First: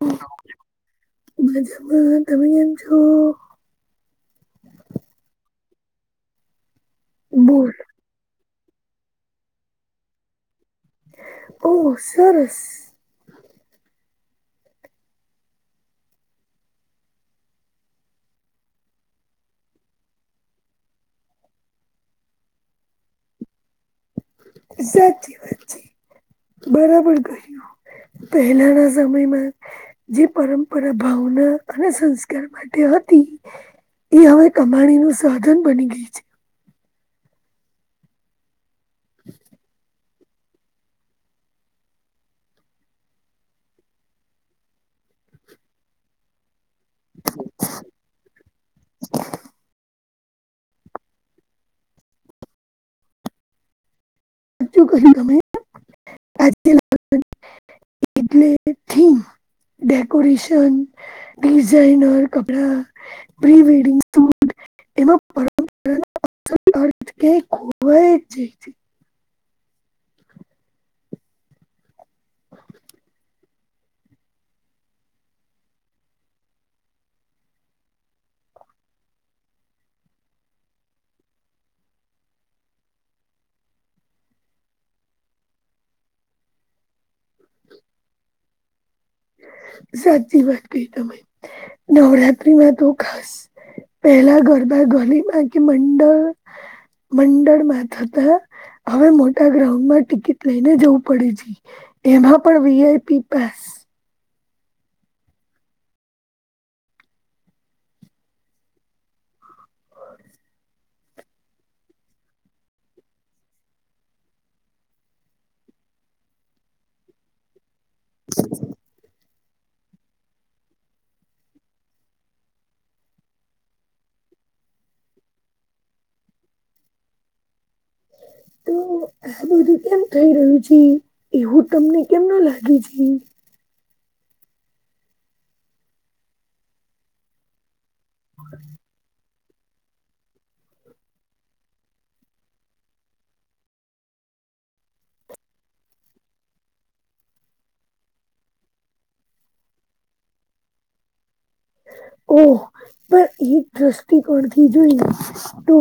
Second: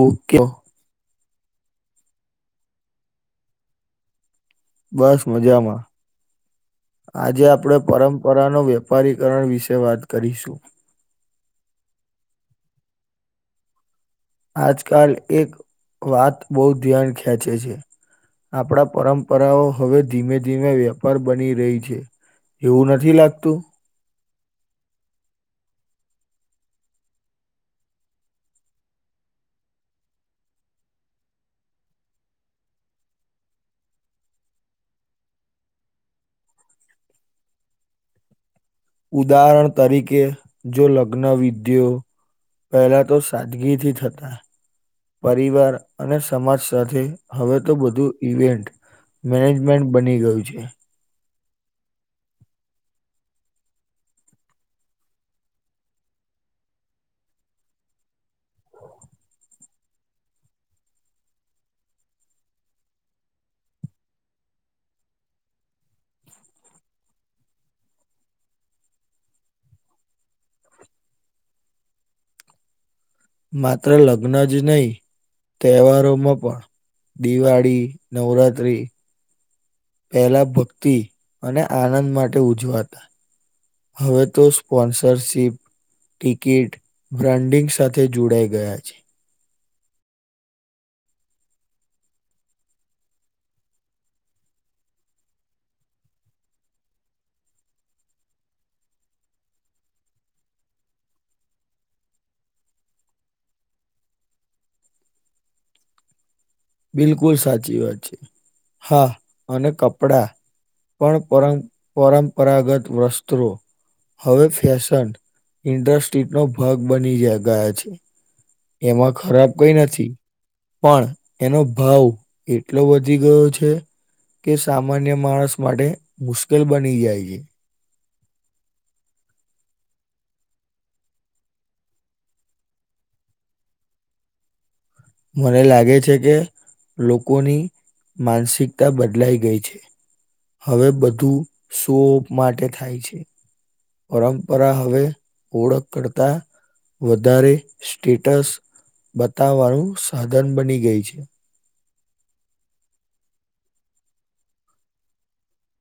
Okay. મજામાં તમે કેમ છો. બસ મજામાં આજે બોલ આપડે પરમ પરાનો વેપારીકરણ વિશે વાત કરીશું. ઓહ સરસ. આજકાલ એક વાત બહુ ધ્યાન ખેંચે છે. આપણા પરંપરાઓ હવે ધીમે ધીમે વેપાર બની રહી છે. એવું નથી લાગતું. સાચી વાતચી બરાબર કહ્યું. પહેલાના સમયમાં જે પરંપરા ભાવના અને સંસ્કાર માટે હતી એ હવે કમાણી નું સાધન બની ગઈ છે. ઉદાહરણ તરીકે જો લગ્ન વિધિઓ પહેલા તો સાદગીથી થતા પરિવાર અને સમાજ સાથે હવે તો બધું ઇવેન્ટ મેનેજમેન્ટ બની ગયું છે. સાચું કહું તમે એટલે ડેકોરેશન ડિઝઇનર કપડા પ્રી વડિંગ સુંટ એમાં પરંપરા કે [unintelligible] માત્ર લગ્ન જ નહીં તહેવારોમાં પણ દિવાળી નવરાત્રી પહેલા ભક્તિ અને આનંદ માટે ઉજવાતા હવે તો સ્પોન્સરશીપ ટિકિટ બ્રાન્ડિંગ સાથે જોડાઈ ગયા છે. સાચી વાત કહી તમે નવરાત્રીમાં તો ખાસ પહેલા ગરબા ગલીમાં કે મંડળ મંડળમાં થતા હવે મોટા ગ્રાઉન્ડમાં ટિકિટ લઈને જવું પડે છે. એમાં પણ વીઆઈપી પાસ બિલકુલ સાચી વાત છે, હા અને કપડા પણ પર પરંપરાગત વસ્ત્રો હવે ફેશન ઇન્ડસ્ટ્રી નો ભાગ બની જ ગયા છે. એમાં ખરાબ કઈ નથી. પણ એનો ભાવ એટલો વધી ગયો છે. કે સામાન્ય માણસ માટે મુશ્કેલ બની જાય છે. તો [inaudible] આ બધું કેમ થઈ રહ્યું છે, એવું તમને કેમનું લાગે છે. મને લાગે છે, કે લોકોની માનસિકતા બદલાઈ ગઈ છે. હવે બધું શો ઓપ માટે થાય છે. પરંપરા હવે ઓળખ કરતા વધારે સ્ટેટસ બતાવવાનું સાધન બની ગઈ છે. ઓ પણ એ દ્રષ્ટિકણ થી જોઈ તો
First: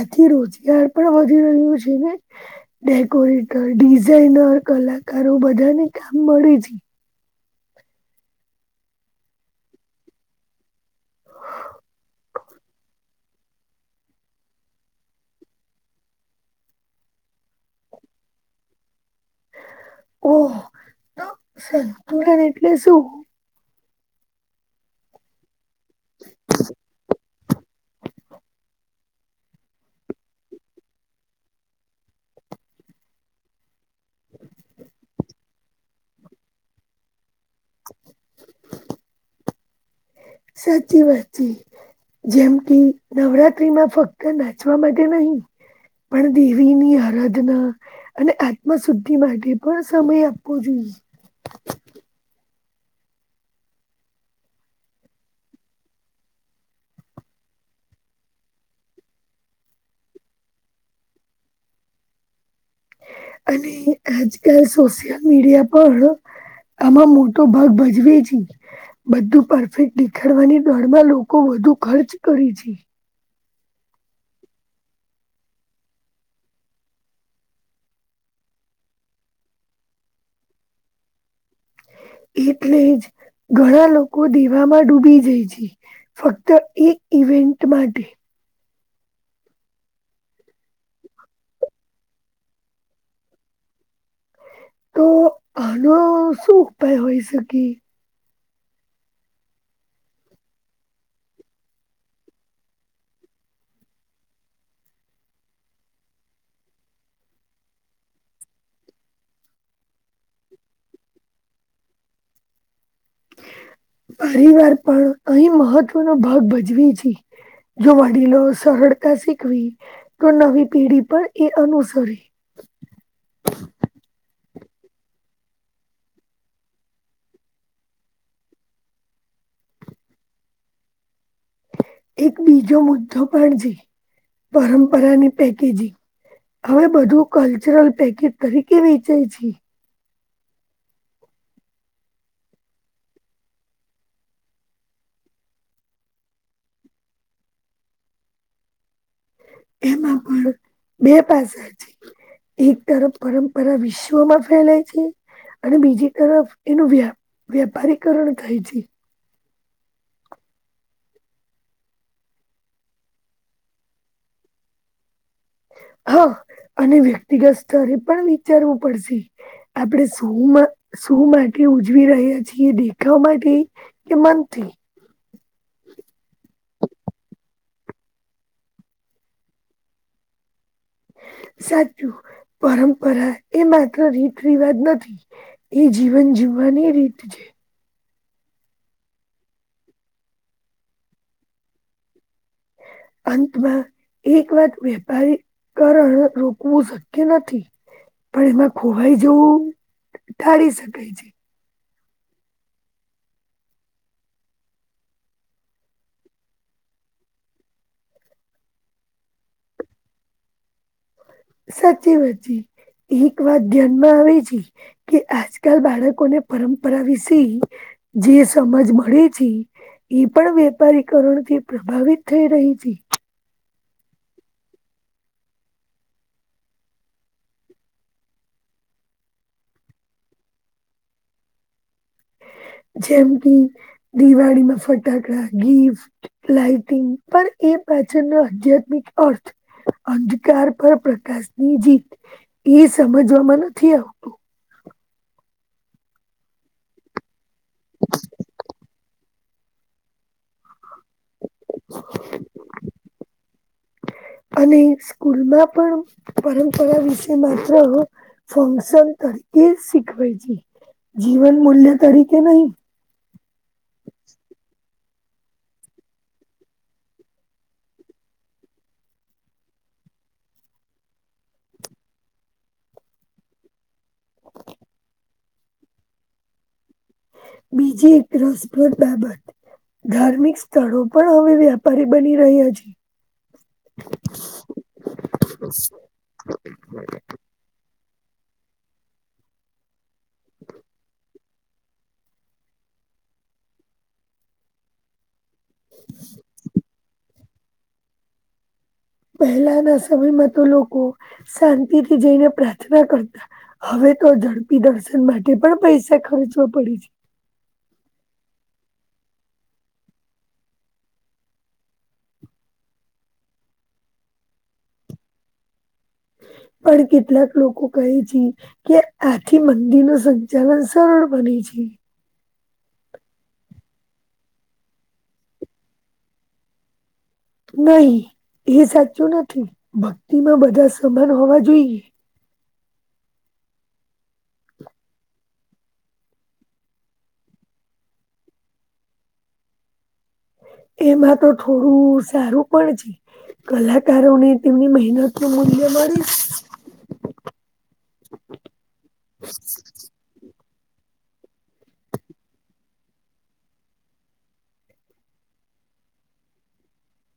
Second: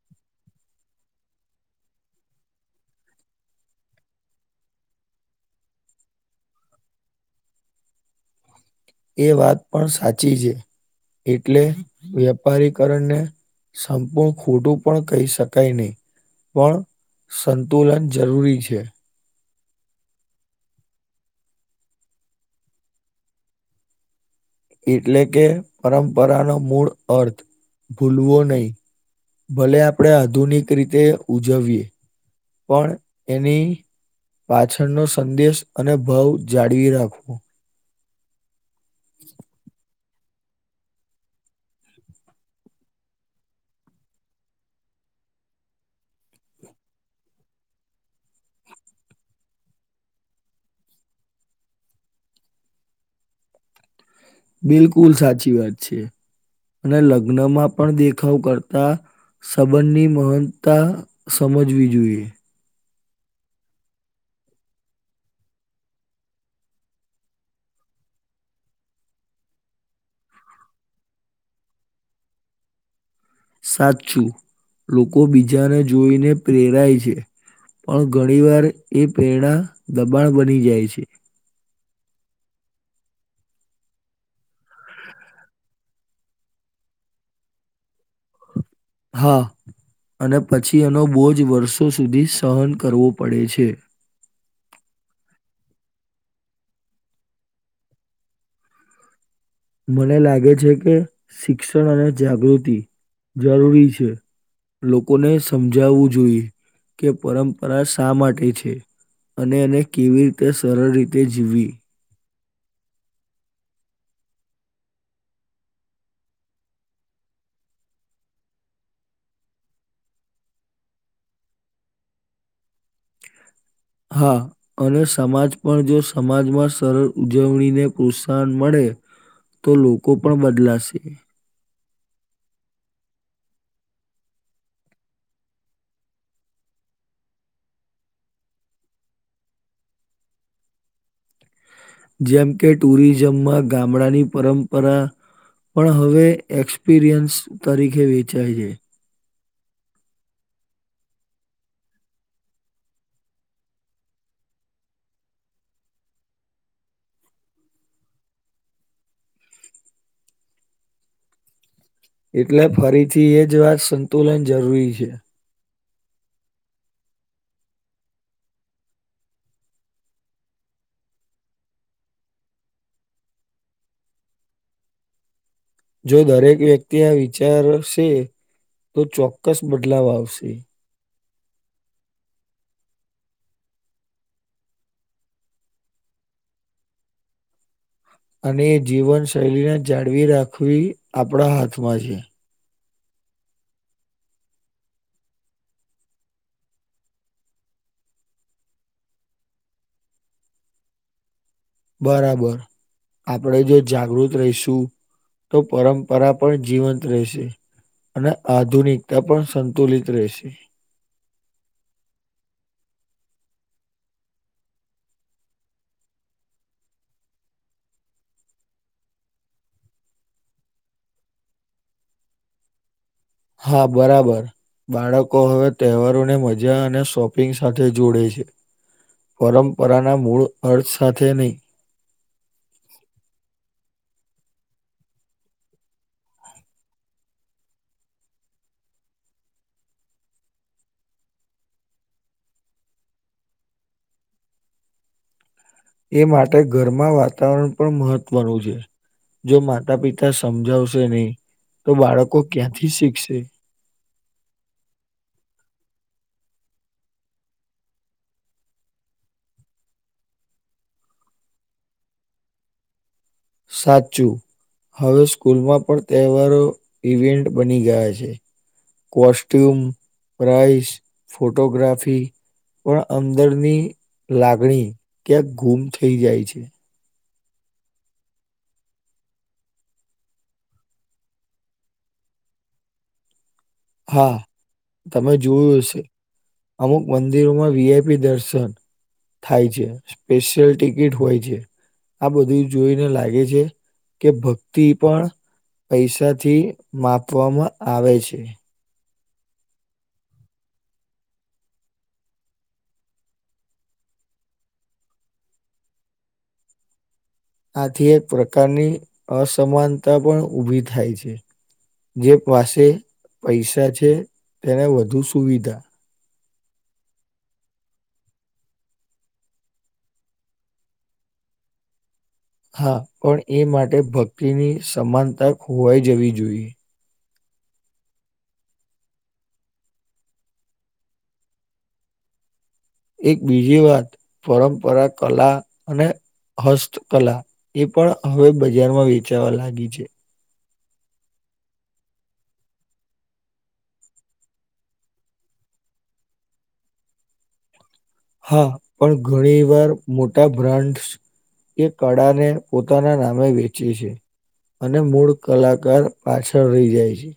એથી રોજગાર પણ વધી રહ્યો છે ને. ડેકોરેટર ડિઝઇનર કલાકારો બધાને કામ મળે છે. એ વાત પણ સાચી છે, એટલે વેપારીકરણને સંપૂર્ણ ખોટું પણ કહી શકાય નહી. પણ સંતુલન જરૂરી છે. ઓ તો સંતુ એટલે શું એટલે કે પરંપરાનો મૂળ અર્થ ભૂલવો નહી ભલે આપણે આધુનિક રીતે ઉજવીએ પણ એની પાછળનોો સંદેશ અને ભાવ જાળવી રાખવો સાચી વાતી જેમ કે નવરાત્રીમાં ફક્ત નાચવા માટે નહી. પણ દેવીની આરાધના અને આત્મ શુદ્ધિ માટે પણ સમય આપવો જોઈએ બિલકુલ સાચી વાત છે અને લગ્નમાં પણ દેખાવ કરતા સંબંધની મહાનતા સમજવી જોઈએ. અને આજકાલ સોશિયલ મીડિયા પણ આમાં મોટો ભાગ ભજવે છે. બધું પરફેક્ટ દેખાડવાની દોડમાં લોકો વધુ ખર્ચ કરીે છે. સાચું લોકો બીજાને જોઈને પ્રેરાય છે. પણ ઘણી વાર એ પ્રેરણા દબાણ બની જાય છે. એટલે જ ઘણા લોકો દેમાં ડૂબી જાય છે. ફક્ત એ ઇવેન્ટ માટે હા અને પછી એનો બહુ જ વર્ષો સુધી સહન કરવો પડે છે. તો આનો શું ઉપાય હોય શકી મને લાગે છે કે શિક્ષણ અને જાગૃતિ જરૂરી છે. લોકોને સમજાવવું જોઈએ કે પરંપરા શા માટે છે. અને એને કેવી રીતે સરળ રીતે જીવવી પરિવાર પણ અહી મહત્વનોો ભાગ ભજવી છી. જો વડીલો સરળતા શીખવી તો નવી પેઢી પણ એ અનુસરી હા અને સમાજ પણ જો સમાજમાં સરળ ઉજવણીને પ્રોત્સાહન મળે તો લોકો પણ બદલાશે એક બીજો મુદ્દો પણ છે. પરંપરાની પેકેજિંગ હવે બધું કલ્ચરલ પેકેજ તરીકે વેચે છે. જેમ કે ટુરિઝમમાં ગામડાની પરંપરા પણ હવે એક્સપિરિયન્સ તરીકે વેચાય છે. એમાં પણ બે પાસા છે. એક તરફ પરંપરા વિશ્વમાં ફેલાય છે. અને બીજી તરફ એનું વ્યા વ્યાપારીકરણ થાય છે. એટલે ફરીથી એ જ વાત સંતુલન જરૂરી છે. હા અને વ્યક્તિગત સ્તરે પણ વિચારવું પડશે. આપણે શું માટે ઉજવી રહ્યા છીએ દેખાવ માટે એમનથી જો દરેક વ્યક્તિ આ વિચારશે તો ચોક્કસ બદલાવ આવશે. સાચું પરંપરા એ માત્ર રીત રિવાજ નથી. એ જીવન જીવવાની રીત છે. અને એ જીવન શૈલીને જાળવી રાખવી આપણા હાથમાં છે. અંતમાં એક વાત વેપારી કરણ રોકવું શક્ય નથી પણ એમાં ખોવાઈ જેવું ટાળી શકેાય છે. બરાબર આપણે જો જાગૃત રહીશું તો પરંપરા પણ જીવંત રહેશે. અને આધુનિકતા પણ સંતુલિત રહેશે સાચી વાતચી એક વાત ધ્યાનમાં આવે છે. કે આજકાલ બાળકોને પરંપરા વિશે જે સમજ મળે છે. એ પણ વેપારીકરણ થી પ્રભાવિત થઈ રહી હતી. હા બરાબર બાળકો હવે તહેવારોને મજા અને શોપિંગ સાથે જોડે છે. પરંપરાના મૂળ અર્થ સાથે નહીં જેમ કે દિવાળીમાં ફટાકડા ગીફ્ટ લાઈટિંગ પણ એ પાછળનો આધ્યાત્મિક અર્થ અંધકાર પર પ્રકાશની જીત એ સમજવામાં નથી આવતું એ માટે ઘરમાં વાતાવરણ પણ મહત્વનું છે. જો માતા પિતા સમજાવશે નહી તો બાળકો ક્યાંથી શીખશે અને સ્કૂલમાં પણ પરંપરા વિશે માત્ર ફંક્શન તરીકે શીખવાય છે. જીવન મૂલ્ય તરીકે નહી. સાચું હવે સ્કૂલમાં પણ તહેવારો ઇવેન્ટ બની ગયા છે. કોસ્ટ્યુમ, પ્રાઇસ, ફોટોગ્રાફી પણ અંદરની લાગણી ક્યાંક ગુમ થઈ જાય છે. બીજી એક રસપ્રદ બાબત ધાર્મિક સ્થળો પણ હવે વ્યાપારી બની રહ્યા છે. હા તમે જોયું હશે અમુક મંદિર મંદિરોમાં વીઆઈપી દર્શન થાય છે. સ્પેશિયલ ટિકિટ હોય છે. આ બધી જોઈને લાગે છે. કે ભક્તિ પણ પૈસાથી માપવામાં આવે છે. પહેલાના સમયમાં તો લોકો શાંતિ થી જઈને પ્રાર્થના કરતા હવે તો ઝડપી દર્શન માટે પણ પૈસા ખર્ચવા પડે છે. આથી એક પ્રકારની અસમાનતા પણ ઊભી થાય છે. જેની પાસે પૈસા છે. તેને વધુ સુવિધા પણ કેટલાક લોકો કહે છે. કે આથી મંદિર નું સંચાલન સરળ બને છે. હા પણ એ માટે ભક્તિની સમાનતા ખોવાઈ જવી જોઈએ. નહી એ સાચું નથી ભક્તિ માં બધા સમાન હોવા જોઈએ એક બીજી વાત પરંપરા કલા અને હસ્તકલા એ પણ હવે બજારમાં વેચાવા લાગી છે. એમાં તો થોડું સારું પણ છે. કલાકારોને તેમની મહેનત નું મૂલ્ય મળે હા પણ ઘણી વાર મોટા બ્રાન્ડસ એ કળા ને પોતાના નામે વેચે છે. અને મૂળ કલાકાર પાછળ રહી જાય છે.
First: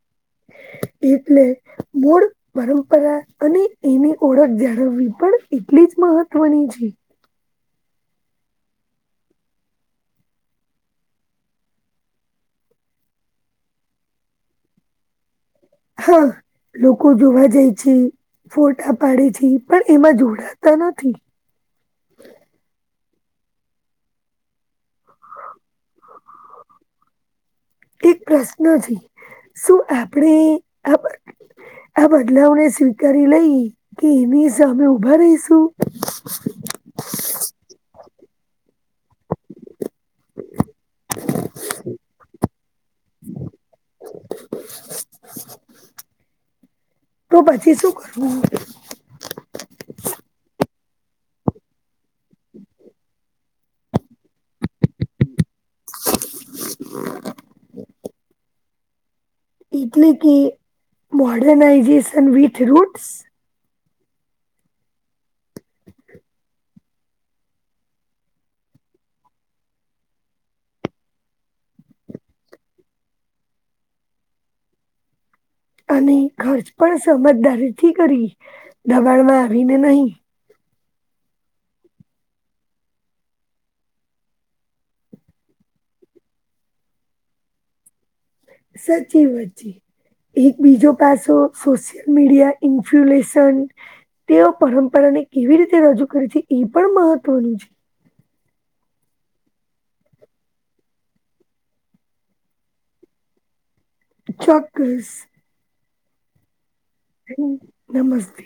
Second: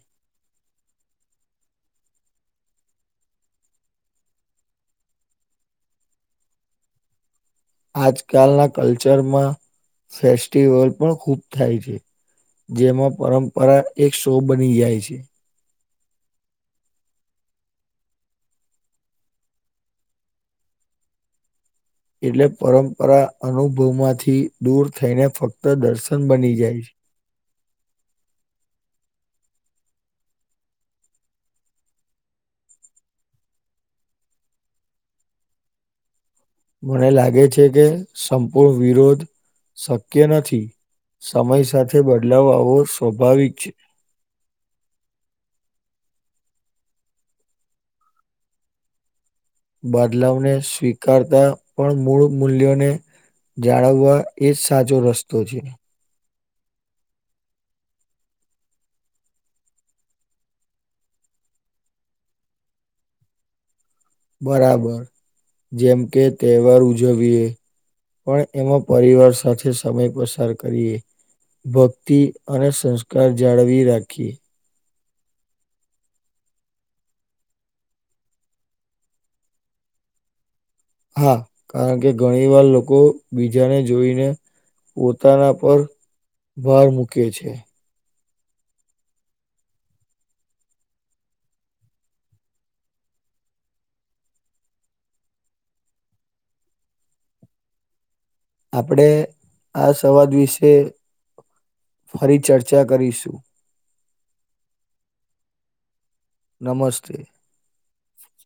એટલે મૂળ પરંપરા અને એની ઓળખ જાળવવી પણ એટલી જ મહત્વની છે. આજકાલના કલ્ચરમાં ફેસ્ટિવલ પણ ખુબ થાય છે. જેમાં પરંપરા એક શો બની જાય છે. હા લોકો જોવા જાય છે ફોટા પાડે છે પણ એમાં જોડાતા નથી એટલે પરંપરા અનુભવમાંથી દૂર થઈને ફક્ત દર્શન બની જાય છે એક પ્રશ્ન છે શું આપણે આ બદલાવને સ્વીકારી લઈ કે એની સામે ઉભા રહીશું મને લાગે છે કે સંપૂર્ણ વિરોધ શક્ય નથી સમય સાથે બદલાવ આવવો સ્વાભાવિક છે તો પછી શું કરવું બદલાવને સ્વીકારતા પણ મૂળ મૂલ્યોને જાળવવા એજ સાચો રસ્તો છે હ એટલે કે મોડનાઈઝેશન વિથ રૂટસ બરાબર જેમ કે તહેવાર ઉજવીએ પણ એમાં પરિવાર સાથે સમય પસાર કરીએ ભક્તિ અને સંસ્કાર જાળવી રાખીએ અને ખર્ચ પણ સમજદારીથી કરી દબાણમાં આવીને નહી હા કારણ કે ઘણી વાર લોકો બીજાને જોઈને પોતાના પર ભાર મૂકે છે સાચી વાચી એક બીજો પાસો સોશિયલ મીડિયા ઇન્ફ્યુલેશન તેઓ પરંપરાને કેવી રીતે રજૂ કરે છે એ પણ મહત્વનું છે આપણેે આ સંવાદ વિશે ફરી ચર્ચા કરીશું ચોક્કસ નમસ્તે હ નમસ્તે